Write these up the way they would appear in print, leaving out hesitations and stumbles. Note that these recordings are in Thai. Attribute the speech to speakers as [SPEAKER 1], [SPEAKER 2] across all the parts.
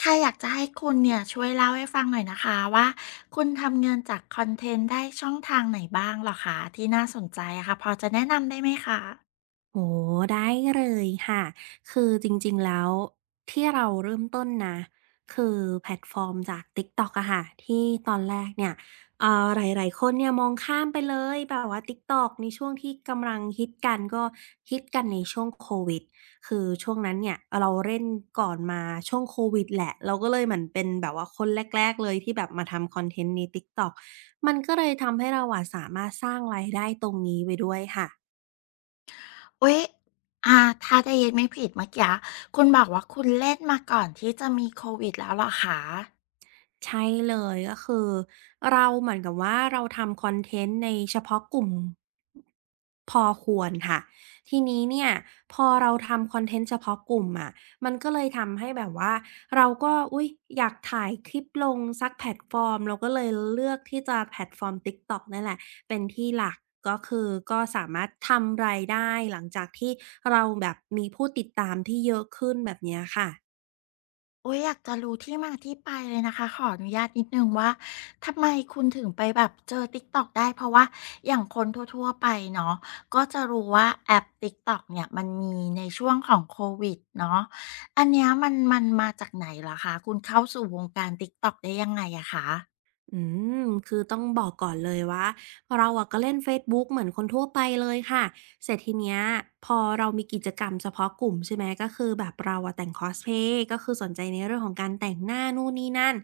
[SPEAKER 1] ใครอยากจะให้คุณเนี่ยช่วยเล่าให้ฟังหน่อยนะคะว่าคุณทำเงินจากคอนเทนต์ได้ช่องทางไหนบ้างเหรอคะที่น่าสนใจอะค่ะพอจะแนะนำได้ไหมคะ
[SPEAKER 2] โอ้ได้เลยค่ะคือจริงๆแล้วที่เราเริ่มต้นนะคือแพลตฟอร์มจาก TikTok อะค่ะที่ตอนแรกเนี่ยหลายๆคนเนี่ยมองข้ามไปเลยแบบว่า TikTok ในช่วงที่กำลังฮิตกันก็ฮิตกันในช่วงโควิดคือช่วงนั้นเนี่ยเราเล่นก่อนมาช่วงโควิดแหละเราก็เลยเหมือนเป็นแบบว่าคนแรกๆเลยที่แบบมาทำคอนเทนต์ใน TikTok มันก็เลยทำให้เราอะสามารถสร้างรายได้ตรงนี้ไปด้วยค่ะ
[SPEAKER 1] อุ๊ยอ่าถ้าได้ยินไม่ผิดเมื่อกี้คุณบอกว่าคุณเล่นมาก่อนที่จะมีโควิดแล้วเหรอคะ
[SPEAKER 2] ใช่เลยก็คือเราเหมือนกับว่าเราทำคอนเทนต์ในเฉพาะกลุ่มพอควรค่ะทีนี้เนี่ยพอเราทำคอนเทนต์เฉพาะกลุ่มอะมันก็เลยทำให้แบบว่าเราก็อุ๊ยอยากถ่ายคลิปลงสักแพลตฟอร์มเราก็เลยเลือกที่จะแพลตฟอร์ม TikTok นั่นแหละเป็นที่หลักก็คือก็สามารถทำรายได้หลังจากที่เราแบบมีผู้ติดตามที่เยอะขึ้นแบบเนี้ยค่ะ
[SPEAKER 1] โอ้ยอยากจะรู้ที่มาที่ไปเลยนะคะขออนุญาตนิดนึงว่าทำไมคุณถึงไปแบบเจอ TikTok ได้เพราะว่าอย่างคนทั่วๆไปเนาะก็จะรู้ว่าแอป TikTok เนี่ยมันมีในช่วงของโควิดเนาะอันเนี้ยมันมาจากไหนเหรอคะคุณเข้าสู่วงการ TikTok ได้ยังไงอะคะ
[SPEAKER 2] อืมคือต้องบอกก่อนเลยว่าเราอะก็เล่นเฟซบุ๊กเหมือนคนทั่วไปเลยค่ะเสร็จทีเนี้ยพอเรามีกิจกรรมเฉพาะกลุ่มใช่ไหมก็คือแบบเราอะแต่งคอสเพลย์ก็คือสนใจในเรื่องของการแต่งหน้านู่นนี่นั่น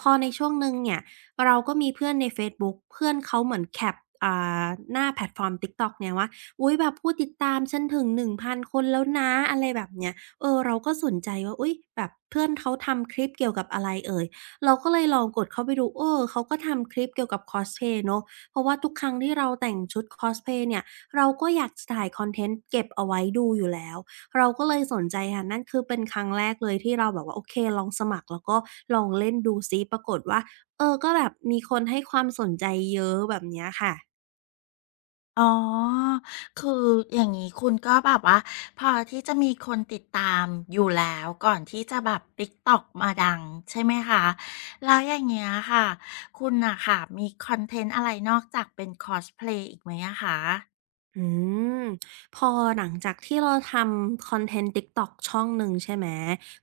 [SPEAKER 2] พอในช่วงหนึ่งเนี่ยเราก็มีเพื่อนในเฟซบุ๊กเพื่อนเขาเหมือนแคปอ่าหน้าแพลตฟอร์ม TikTok เนี่ยว่าอุ๊ยแบบผู้ติดตามฉันถึง1,000 คนแล้วนะอะไรแบบเนี้ยเออเราก็สนใจว่าอุ๊ยแบบเพื่อนเขาทำคลิปเกี่ยวกับอะไรเอ่ย เราก็เลยลองกดเข้าไปดู เออ เขาก็ทำคลิปเกี่ยวกับ c o s p l ย์เนาะเพราะว่าทุกครั้งที่เราแต่งชุด c o s p l ย์เนี่ย เราก็อยากจะถ่ายคอนเทนต์เก็บเอาไว้ดูอยู่แล้ว เราก็เลยสนใจค่ะนั่นคือเป็นครั้งแรกเลยที่เราแบบว่าโอเคลองสมัครแล้วก็ลองเล่นดูซิปรากฏว่าเออก็แบบมีคนให้ความสนใจเยอะแบบเนี้ยค่ะ
[SPEAKER 1] อ๋อ คืออย่างนี้คุณก็แบบว่าพอที่จะมีคนติดตามอยู่แล้วก่อนที่จะแบบ TikTok มาดังใช่ไหมคะ แล้วอย่างเงี้ยค่ะคุณน่ะค่ะมีคอนเทนต์อะไรนอกจากเป็นคอสเพลย์อีกไหมอะคะ
[SPEAKER 2] อืมพอหลังจากที่เราทำคอนเทนต์ TikTok ช่องหนึ่งใช่ไหม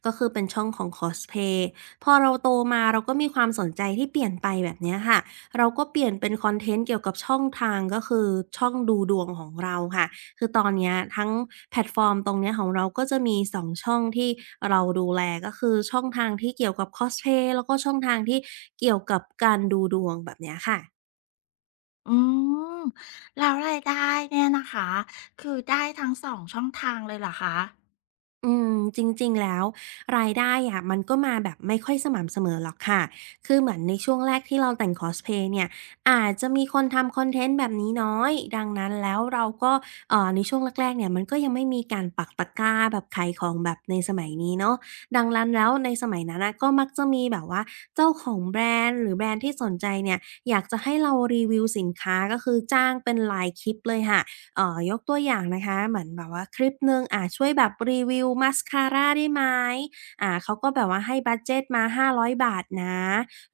[SPEAKER 2] ก็คือเป็นช่องของคอสเพลย์พอเราโตมาเราก็มีความสนใจที่เปลี่ยนไปแบบเนี้ยค่ะเราก็เปลี่ยนเป็นคอนเทนต์เกี่ยวกับช่องทางก็คือช่องดูดวงของเราค่ะคือตอนเนี้ยทั้งแพลตฟอร์มตรงเนี้ยของเราก็จะมี2ช่องที่เราดูแลก็คือช่องทางที่เกี่ยวกับคอสเพลย์แล้วก็ช่องทางที่เกี่ยวกับการดูดวงแบบเนี้ยค่ะ
[SPEAKER 1] อืมแล้วรายได้เนี่ยนะคะคือได้ทั้งสองช่องทางเลยเหรอคะ
[SPEAKER 2] อืมจริงๆแล้วรายได้อะมันก็มาแบบไม่ค่อยสม่ำเสมอหรอกค่ะคือเหมือนในช่วงแรกที่เราแต่งคอสเพลย์เนี่ยอาจจะมีคนทำคอนเทนต์แบบนี้น้อยดังนั้นแล้วเราก็ในช่วงแรกๆเนี่ยมันก็ยังไม่มีการปักตะกร้าแบบขายของแบบในสมัยนี้เนาะดังนั้นแล้วในสมัยนั้นน่ะก็มักจะมีแบบว่าเจ้าของแบรนด์หรือแบรนด์ที่สนใจเนี่ยอยากจะให้เรารีวิวสินค้าก็คือจ้างเป็นรายคลิปเลยค่ะ ยกตัวอย่างนะคะเหมือนแบบว่าคลิปหนึ่งช่วยแบบรีวิวมาสคาราได้ไหมเขาก็แบบว่าให้บัดเจตมา500บาทนะ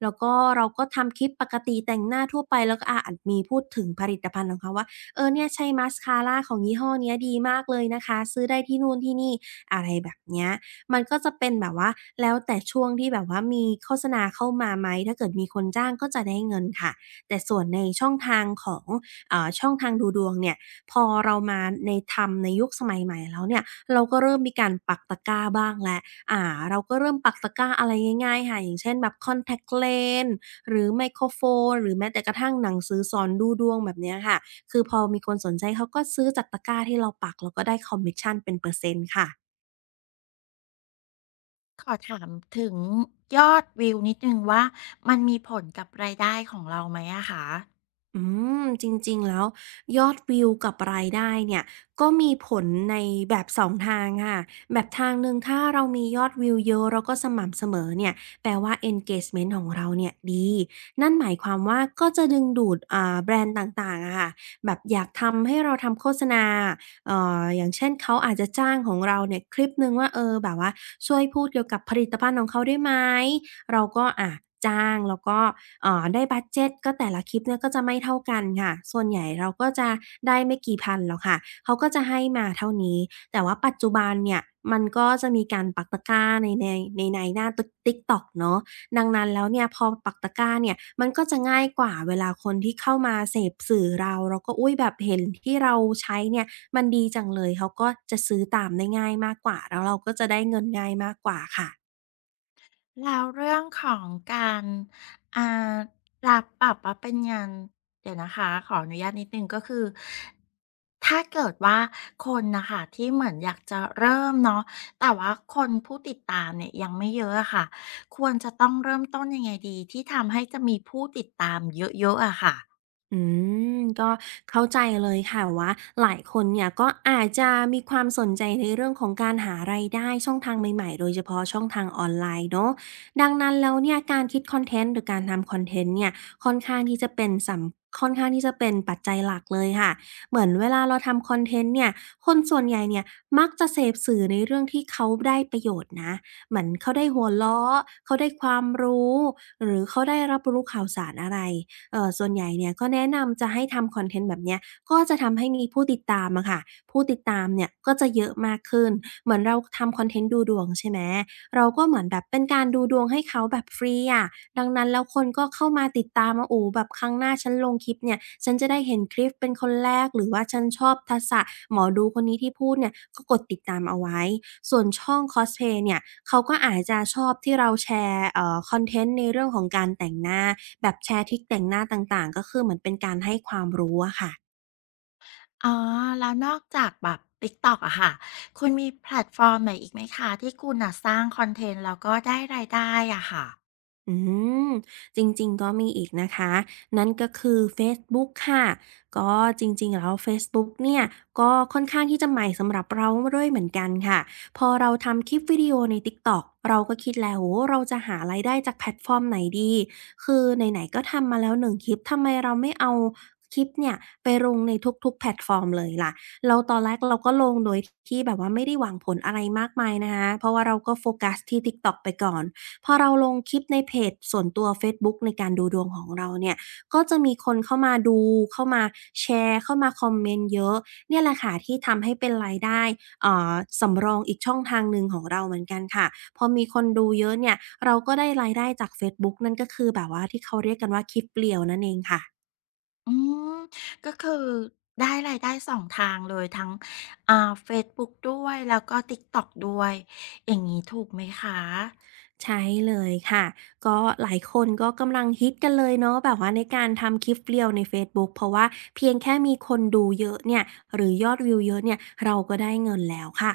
[SPEAKER 2] แล้วก็เราก็ทำคลิปปกติแต่งหน้าทั่วไปแล้วก็อาจมีพูดถึงผลิตภัณฑ์ของเขาว่าเออเนี่ยใช้มาสคาราของยี่ห้อเนี้ยดีมากเลยนะคะซื้อได้ที่นู่นที่นี่อะไรแบบเนี้ยมันก็จะเป็นแบบว่าแล้วแต่ช่วงที่แบบว่ามีโฆษณาเข้ามาไหมถ้าเกิดมีคนจ้างก็จะได้เงินค่ะแต่ส่วนในช่องทางของช่องทางดูดวงเนี่ย พอเรามาในทำในยุคสมัยใหม่แล้วเนี่ยเราก็เริ่มมีการปักตะกร้าบ้างแล้วอ่าเราก็เริ่มปักตะกร้าอะไรง่ายๆค่ะอย่างเช่นแบบ Contact Lens หรือไมโครโฟนหรือแม้แต่กระทั่งหนังสือสอนดูดวงแบบเนี้ยค่ะคือพอมีคนสนใจเขาก็ซื้อจากตะกร้าที่เราปักแล้วก็ได้คอมมิชชันเป็นเปอร์เซ็นต์ค่ะ
[SPEAKER 1] ขอถามถึงยอดวิวนิดหนึ่งว่ามันมีผลกับรายได้ของเราไหมอะคะ
[SPEAKER 2] อืมจริงๆ แล้วยอดวิวกับรายได้เนี่ยก็มีผลในแบบ2ทางค่ะแบบทางหนึ่งถ้าเรามียอดวิวเยอะแล้วก็สม่ำเสมอเนี่ยแปลว่า engagement ของเราเนี่ยดีนั่นหมายความว่าก็จะดึงดูดแบรนด์ต่างๆอะค่ะแบบอยากทำให้เราทำโฆษณาอย่างเช่นเขาอาจจะจ้างของเราเนี่ยคลิปหนึ่งว่าเออแบบว่าช่วยพูดเกี่ยวกับผลิตภัณฑ์ของเขาได้ไหมเราก็อะจ้างแล้วก็ อ่าได้บัดเจตก็แต่ละคลิปเนี่ยก็จะไม่เท่ากันค่ะส่วนใหญ่เราก็จะได้ไม่กี่พันหรอกค่ะเขาก็จะให้มาเท่านี้แต่ว่าปัจจุบันเนี่ยมันก็จะมีการปักตะกร้าในหน้าต๊กต็อกเนาะดังนั้นแล้วเนี่ยพอปักตะกร้าเนี่ยมันก็จะง่ายกว่าเวลาคนที่เข้ามาเสพสื่อเราแล้วก็อุ้ยแบบเห็นที่เราใช้เนี่ยมันดีจังเลยเขาก็จะซื้อตามได้ง่ายมากกว่าแล้วเราก็จะได้เงินง่ายมากกว่าค่ะ
[SPEAKER 1] แล้วเรื่องของการอ่ารับปรับว่าเป็นงานเดี๋ยวนะคะขออนุญาตนิดนึงก็คือถ้าเกิดว่าคนนะคะที่เหมือนอยากจะเริ่มเนาะแต่ว่าคนผู้ติดตามเนี่ยยังไม่เยอะอะค่ะควรจะต้องเริ่มต้นยังไงดีที่ทำให้จะมีผู้ติดตามเยอะๆอะค่ะ
[SPEAKER 2] อืมก็เข้าใจเลยค่ะว่าหลายคนเนี่ยก็อาจจะมีความสนใจในเรื่องของการหารายได้ช่องทางใหม่ๆโดยเฉพาะช่องทางออนไลน์เนาะดังนั้นแล้วเนี่ยการคิดคอนเทนต์หรือการทำคอนเทนต์เนี่ยค่อนข้างที่จะเป็นสำค่อนข้างที่จะเป็นปัจจัยหลักเลยค่ะเหมือนเวลาเราทำคอนเทนต์เนี่ยคนส่วนใหญ่เนี่ยมักจะเสพสื่อในเรื่องที่เขาได้ประโยชน์นะเหมือนเขาได้หัวเราะเขาได้ความรู้หรือเขาได้รับรู้ข่าวสารอะไร ส่วนใหญ่เนี่ยก็แนะนำจะให้ทำคอนเทนต์แบบเนี้ยก็จะทำให้มีผู้ติดตามอะค่ะผู้ติดตามเนี่ยก็จะเยอะมากขึ้นเหมือนเราทำคอนเทนต์ดูดวงใช่ไหมเราก็เหมือนแบบเป็นการดูดวงให้เขาแบบฟรีอะดังนั้นแล้วคนก็เข้ามาติดตามว่าโอ้โฮแบบครั้งหน้าฉันลงคลิปเนี่ยฉันจะได้เห็นคลิปเป็นคนแรกหรือว่าฉันชอบทักษะหมอดูคนนี้ที่พูดเนี่ยก็กดติดตามเอาไว้ส่วนช่องคอสเพลย์เนี่ยเขาก็อาจจะชอบที่เราแชร์คอนเทนต์ในเรื่องของการแต่งหน้า แบบแชร์ทริคแต่งหน้าต่างๆก็คือเหมือนเป็นการให้ความรู้อะค่ะ
[SPEAKER 1] อ๋อแล้วนอกจากแบบ TikTok อกอะค่ะคุณมีแพลตฟอร์มไหนอีกไหมคะที่คุณนะสร้างคอนเทนต์แล้วก็ได้รายได้อะค่ะ
[SPEAKER 2] อืมจริงๆก็มีอีกนะคะนั่นก็คือเฟซบุ๊กค่ะก็จริงๆแล้วเฟซบุ๊กเนี่ยก็ค่อนข้างที่จะใหม่สำหรับเราด้วยเหมือนกันค่ะพอเราทำคลิปวิดีโอใน TikTok เราก็คิดแล้วโอ้โฮเราจะหารายได้จากแพลตฟอร์มไหนดีคือไหนๆก็ทำมาแล้วหนึ่งคลิปทำไมเราไม่เอาคลิปเนี่ยไปลงในทุกๆแพลตฟอร์มเลยล่ะแล้วตอนแรกเราก็ลงโดยที่แบบว่าไม่ได้หวังผลอะไรมากมายนะคะเพราะว่าเราก็โฟกัสที่ TikTok ไปก่อน พอเราลงคลิปในเพจส่วนตัวเฟซบุ๊กในการดูดวงของเราเนี่ยก็จะมีคนเข้ามาดูเข้ามาแชร์เข้ามาคอมเมนต์เยอะเนี่ยแหละค่ะที่ทำให้เป็นรายได้เอ่อสำรองอีกช่องทางหนึ่งของเราเหมือนกันค่ะพอมีคนดูเยอะเนี่ย เราก็ได้รายได้จากเฟซบุ๊กนั่นก็คือแบบว่าที่เขาเรียกกันว่าคลิปเรียวนั่นเองค่ะ
[SPEAKER 1] อืมก็คือได้รายได้สองทางเลยทั้งอ่าเฟซบุ๊กด้วยแล้วก็ TikTok ด้วยอย่างนี้ถูกไหมคะ
[SPEAKER 2] ใช่เลยค่ะก็หลายคนก็กำลังฮิตกันเลยเนาะแบบว่าในการทำคลิป r รียวในเฟซบุ๊กเพราะว่าเพียงแค่มีคนดูเยอะเนี่ยหรือยอดวิวเยอะเนี่ยเราก็ได้เงินแล้วค่ะ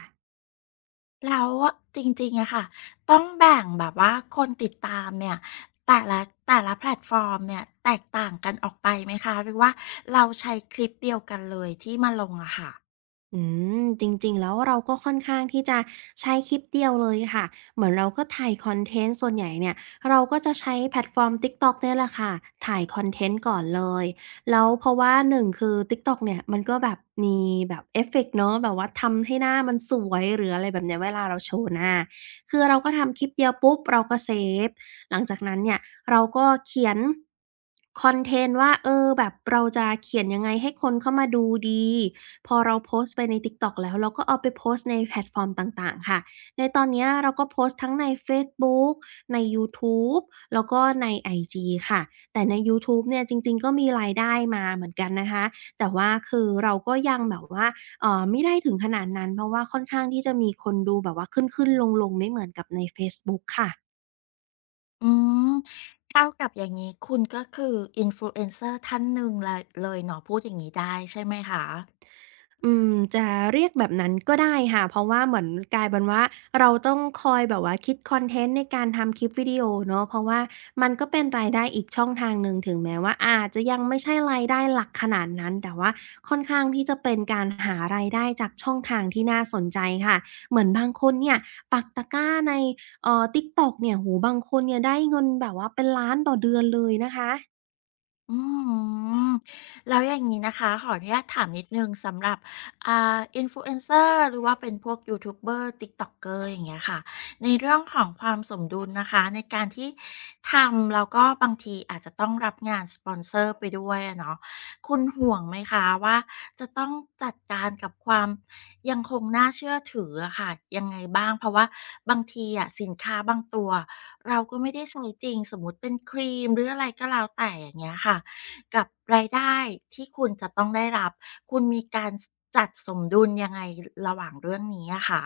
[SPEAKER 1] แล้วจริงๆอะค่ะต้องแบ่งแบบว่าคนติดตามเนี่ยแต่ละแต่ละแพลตฟอร์มเนี่ยแตกต่างกันออกไปไหมคะหรือว่าเราใช้คลิปเดียวกันเลยที่มาลงอะค่ะ
[SPEAKER 2] อืมจริงๆแล้วเราก็ค่อนข้างที่จะใช้คลิปเดียวเลยค่ะเหมือนเราก็ถ่ายคอนเทนต์ส่วนใหญ่เนี่ยเราก็จะใช้แพลตฟอร์ม TikTok เนี่ยแหละค่ะถ่ายคอนเทนต์ก่อนเลยแล้วเพราะว่าหนึ่งคือ TikTok เนี่ยมันก็แบบมีแบบเอฟเฟกต์เนาะแบบว่าทำให้หน้ามันสวยหรืออะไรแบบเนี้ยเวลาเราโชว์หน้าคือเราก็ทำคลิปเดียวปุ๊บเราก็เซฟ หลังจากนั้นเนี่ยเราก็เขียนคอนเทนต์ว่าเออแบบเราจะเขียนยังไงให้คนเข้ามาดูดีพอเราโพสต์ไปใน TikTok แล้วเราก็เอาไปโพสต์ในแพลตฟอร์มต่างๆค่ะในตอนเนี้ยเราก็โพสต์ทั้งในเฟซบุ๊กในยูทูบแล้วก็ในไอจีค่ะแต่ในยูทูบเนี่ยจริงๆก็มีรายได้มาเหมือนกันนะคะแต่ว่าคือเราก็ยังแบบว่าไม่ได้ถึงขนาดนั้นเพราะว่าค่อนข้างที่จะมีคนดูแบบว่าขึ้นๆลงๆไม่เหมือนกับในเฟซบุ๊กค่ะ
[SPEAKER 1] อืมเท่ากับอย่างงี้คุณก็คือ Influencer ท่านหนึ่งเลยเนาะพูดอย่างงี้ได้ใช่ไหมคะ
[SPEAKER 2] อืมจะเรียกแบบนั้นก็ได้ค่ะเพราะว่าเหมือนกลายเป็นว่าเราต้องคอยแบบว่าคิดคอนเทนต์ในการทำคลิปวิดีโอเนาะเพราะว่ามันก็เป็นรายได้อีกช่องทางหนึ่งถึงแม้ว่าอาจจะยังไม่ใช่รายได้หลักขนาดนั้นแต่ว่าค่อนข้างที่จะเป็นการหารายได้จากช่องทางที่น่าสนใจค่ะเหมือนบางคนเนี่ยปักตะกร้าในTikTok เนี่ยโอ้โฮบางคนเนี่ยได้เงินแบบว่าเป็นล้านต่อเดือนเลยนะคะ
[SPEAKER 1] อืมแล้วอย่างนี้นะคะขออนุญาตถามนิดนึงสำหรับอ่าอินฟลูเอนเซอร์หรือว่าเป็นพวกยูทูบเบอร์ t i ก t อกเกอร์อย่างเงี้ยค่ะในเรื่องของความสมดุลนะคะในการที่ทำแล้วก็บางทีอาจจะต้องรับงานสปอนเซอร์ไปด้วยอะเนาะคุณห่วงไหมคะว่าจะต้องจัดการกับความ ยังคงน่าเชื่อถืออะค่ะยังไงบ้างเพราะว่าบางทีอะสินค้าบางตัวเราก็ไม่ได้ใช้จริงสมมุติเป็นครีมหรืออะไรก็แล้วแต่อย่างเงี้ยค่ะกับรายได้ที่คุณจะต้องได้รับคุณมีการสจัดสมดุลยังไงระหว่างเรื่องนี้อะคะ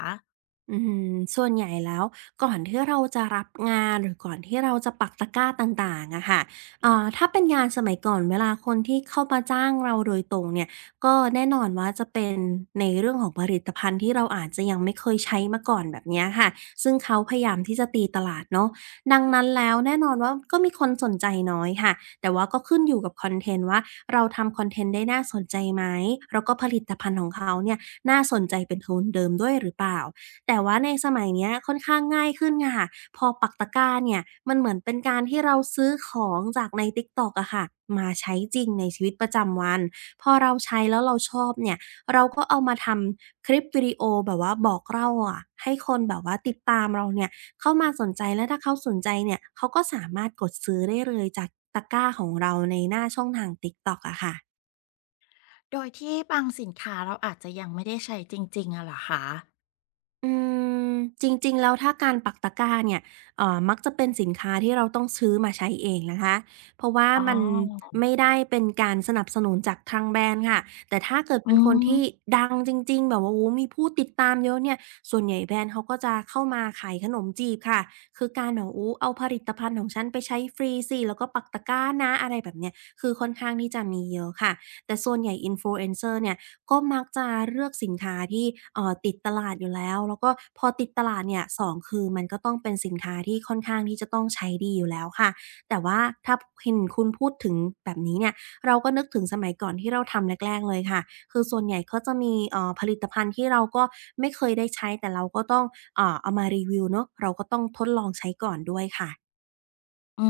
[SPEAKER 2] อืมส่วนใหญ่แล้วก่อนที่เราจะรับงานหรือก่อนที่เราจะปักตะกร้าต่างๆอะค่ะถ้าเป็นงานสมัยก่อนเวลาคนที่เข้ามาจ้างเราโดยตรงเนี่ย ก็แน่นอนว่าจะเป็นในเรื่องของผลิตภัณฑ์ที่เราอาจจะยังไม่เคยใช้มาก่อนแบบเนี้ยค่ะซึ่งเขาพยายามที่จะตีตลาดเนาะดังนั้นแล้วแน่นอนว่าก็มีคนสนใจน้อยค่ะแต่ว่าก็ขึ้นอยู่กับคอนเทนต์ว่าเราทำคอนเทนต์ได้น่าสนใจไหมแล้วก็ผลิตภัณฑ์ของเขาเนี่ยน่าสนใจเป็นทุนเดิมด้วยหรือเปล่า แต่ว่าในสมัยเนี้ยค่อนข้างง่ายขึ้นค่ะพอปักตะกร้าเนี่ยมันเหมือนเป็นการที่เราซื้อของจากใน TikTok อะค่ะมาใช้จริงในชีวิตประจำวันพอเราใช้แล้วเราชอบเนี่ยเราก็เอามาทำคลิปวิดีโอแบบว่าบอกเล่าอะให้คนแบบว่าติดตามเราเนี่ยเข้ามาสนใจแล้วถ้าเขาสนใจเนี่ยเขาก็สามารถกดซื้อได้เลยจากตะกร้าของเราในหน้าช่องทาง TikTok อะค่ะ
[SPEAKER 1] โดยที่บางสินค้าเราอาจจะยังไม่ได้ใช้จริงๆอะเหรอคะ
[SPEAKER 2] อืมจริงๆแล้วถ้าการปักตะกร้าเนี่ยมักจะเป็นสินค้าที่เราต้องซื้อมาใช้เองนะคะเพราะว่า
[SPEAKER 1] อ๋อ
[SPEAKER 2] มันไม่ได้เป็นการสนับสนุนจากทางแบรนด์ค่ะแต่ถ้าเกิดเป็
[SPEAKER 1] อื
[SPEAKER 2] นคนที่
[SPEAKER 1] ม
[SPEAKER 2] ดังจริงๆแบบว่าโอ้โฮมีผู้ติดตามเยอะเนี่ยส่วนใหญ่แบรนด์เขาก็จะเข้ามาขายขนมจีบค่ะคือการแบบโอ้เอาผลิตภัณฑ์ของฉันไปใช้ฟรีสิแล้วก็ปักตะกร้านะอะไรแบบเนี้ยคือค่อนข้างที่จะมีเยอะค่ะแต่ส่วนใหญ่ Influencer เนี่ย ก็มักจะเลือกสินค้าที่ติดตลาดอยู่แล้วแล้วก็พอติดตลาดเนี่ยสองคือมันก็ต้องเป็นสินค้าที่ค่อนข้างที่จะต้องใช้ดีอยู่แล้วค่ะแต่ว่าถ้าเห็นคุณพูดถึงแบบนี้เนี่ยเราก็นึกถึงสมัยก่อนที่เราทำแรกๆเลยค่ะคือส่วนใหญ่ก็จะมีผลิตภัณฑ์ที่เราก็ไม่เคยได้ใช้แต่เราก็ต้องเอามารีวิวเนาะเราก็ต้องทดลองใช้ก่อนด้วยค่ะ
[SPEAKER 1] อื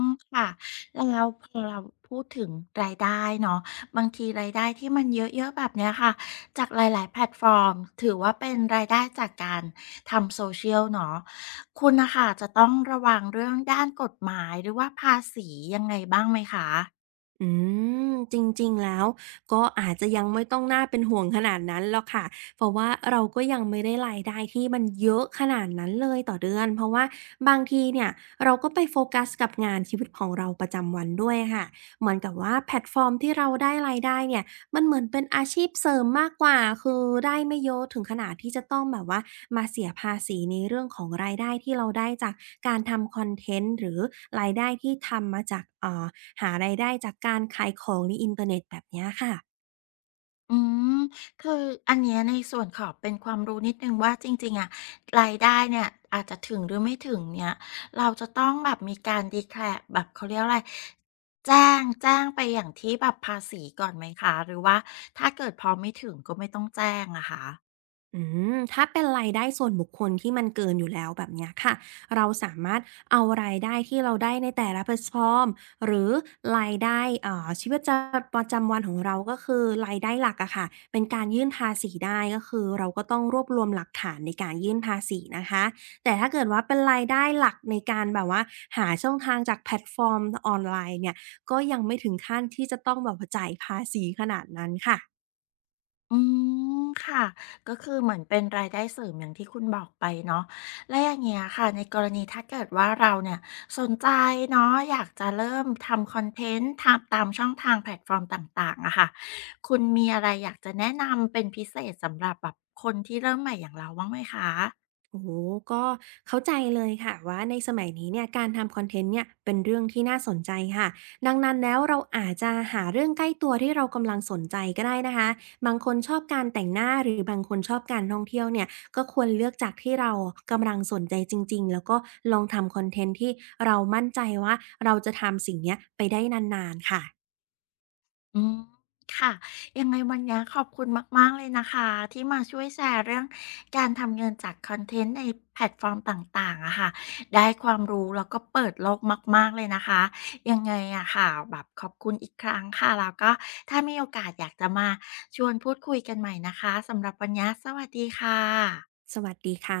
[SPEAKER 1] มค่ะแล้วพอเราพูดถึงรายได้เนาะบางทีรายได้ที่มันเยอะๆแบบเนี้ยค่ะจากหลายๆแพลตฟอร์มถือว่าเป็นรายได้จากการทำโซเชียลเนาะคุณนะคะจะต้องระวังเรื่องด้านกฎหมายหรือว่าภาษียังไงบ้างไหมคะ
[SPEAKER 2] อืมจริงๆแล้วก็อาจจะยังไม่ต้องน่าเป็นห่วงขนาดนั้นหรอกค่ะเพราะว่าเราก็ยังไม่ได้รายได้ที่มันเยอะขนาดนั้นเลยต่อเดือนเพราะว่าบางทีเนี่ยเราก็ไปโฟกัสกับงานชีวิตของเราประจำวันด้วยค่ะเหมือนกับว่าแพลตฟอร์มที่เราได้รายได้เนี่ยมันเหมือนเป็นอาชีพเสริมมากกว่าคือได้ไม่เยอะถึงขนาดที่จะต้องแบบว่ามาเสียภาษีในเรื่องของรายได้ที่เราได้จากการทำคอนเทนต์หรือรายได้ที่ทำมาจากหารายได้จากการขายของในอินเทอร์เน็ตแบบเนี้ยค่ะ
[SPEAKER 1] อืมคืออันเนี้ยในส่วนขอเป็นความรู้นิดหนึ่งว่าจริงๆอะรายได้เนี่ยอาจจะถึงหรือไม่ถึงเนี่ยเราจะต้องแบบมีการดีแคลร e แบบเขาเรียกอะไรแจ้งไปอย่างที่แบบภาษีก่อนไหมคะหรือว่าถ้าเกิดพอไม่ถึงก็ไม่ต้องแจ้งอะคะ
[SPEAKER 2] อืมถ้าเป็นรายได้ส่วนบุคคลที่มันเกินอยู่แล้วแบบเนี้ยค่ะเราสามารถเอารายได้ที่เราได้ในแต่ละแพลตฟอร์มหรือรายได้ชีวิตประจำวันของเราก็คือรายได้หลักอะค่ะเป็นการยื่นภาษีได้ก็คือเราก็ต้องรวบรวมหลักฐานในการยื่นภาษีนะคะแต่ถ้าเกิดว่าเป็นรายได้หลักในการแบบว่าหาช่องทางจากแพลตฟอร์มออนไลน์เนี่ยก็ยังไม่ถึงขั้นที่จะต้องแบบว่าจ่ายภาษีขนาดนั้นค่ะ
[SPEAKER 1] อืมค่ะก็คือเหมือนเป็นรายได้เสริมอย่างที่คุณบอกไปเนาะและอย่างเงี้ยค่ะในกรณีถ้าเกิดว่าเราเนี่ยสนใจเนาะอยากจะเริ่มทำคอนเทนต์ทำตามช่องทางแพลตฟอร์มต่างๆอะค่ะคุณมีอะไรอยากจะแนะนำเป็นพิเศษสำหรับแบบคนที่เริ่มใหม่อย่างเราบ้างไหมคะ
[SPEAKER 2] โอ้โหก็เข้าใจเลยค่ะว่าในสมัยนี้เนี่ยการทำคอนเทนต์เนี่ยเป็นเรื่องที่น่าสนใจค่ะดังนั้นแล้วเราอาจจะหาเรื่องใกล้ตัวที่เรากำลังสนใจก็ได้นะคะบางคนชอบการแต่งหน้าหรือบางคนชอบการท่องเที่ยวเนี่ยก็ควรเลือกจากที่เรากำลังสนใจจริงๆแล้วก็ลองทำคอนเทนต์ที่เรามั่นใจว่าเราจะทำสิ่งเนี้ยไปได้นานๆค่ะ
[SPEAKER 1] อืมค่ะยังไงวันนี้ขอบคุณมากๆเลยนะคะที่มาช่วยแชร์เรื่องการทำเงินจากคอนเทนต์ในแพลตฟอร์มต่างๆอะค่ะได้ความรู้แล้วก็เปิดโลกมากๆเลยนะคะยังไงอะค่ะแบบขอบคุณอีกครั้งค่ะแล้วก็ถ้ามีโอกาสอยากจะมาชวนพูดคุยกันใหม่นะคะสำหรับวันนี้สวัสดีค่ะ
[SPEAKER 2] สวัสดีค่ะ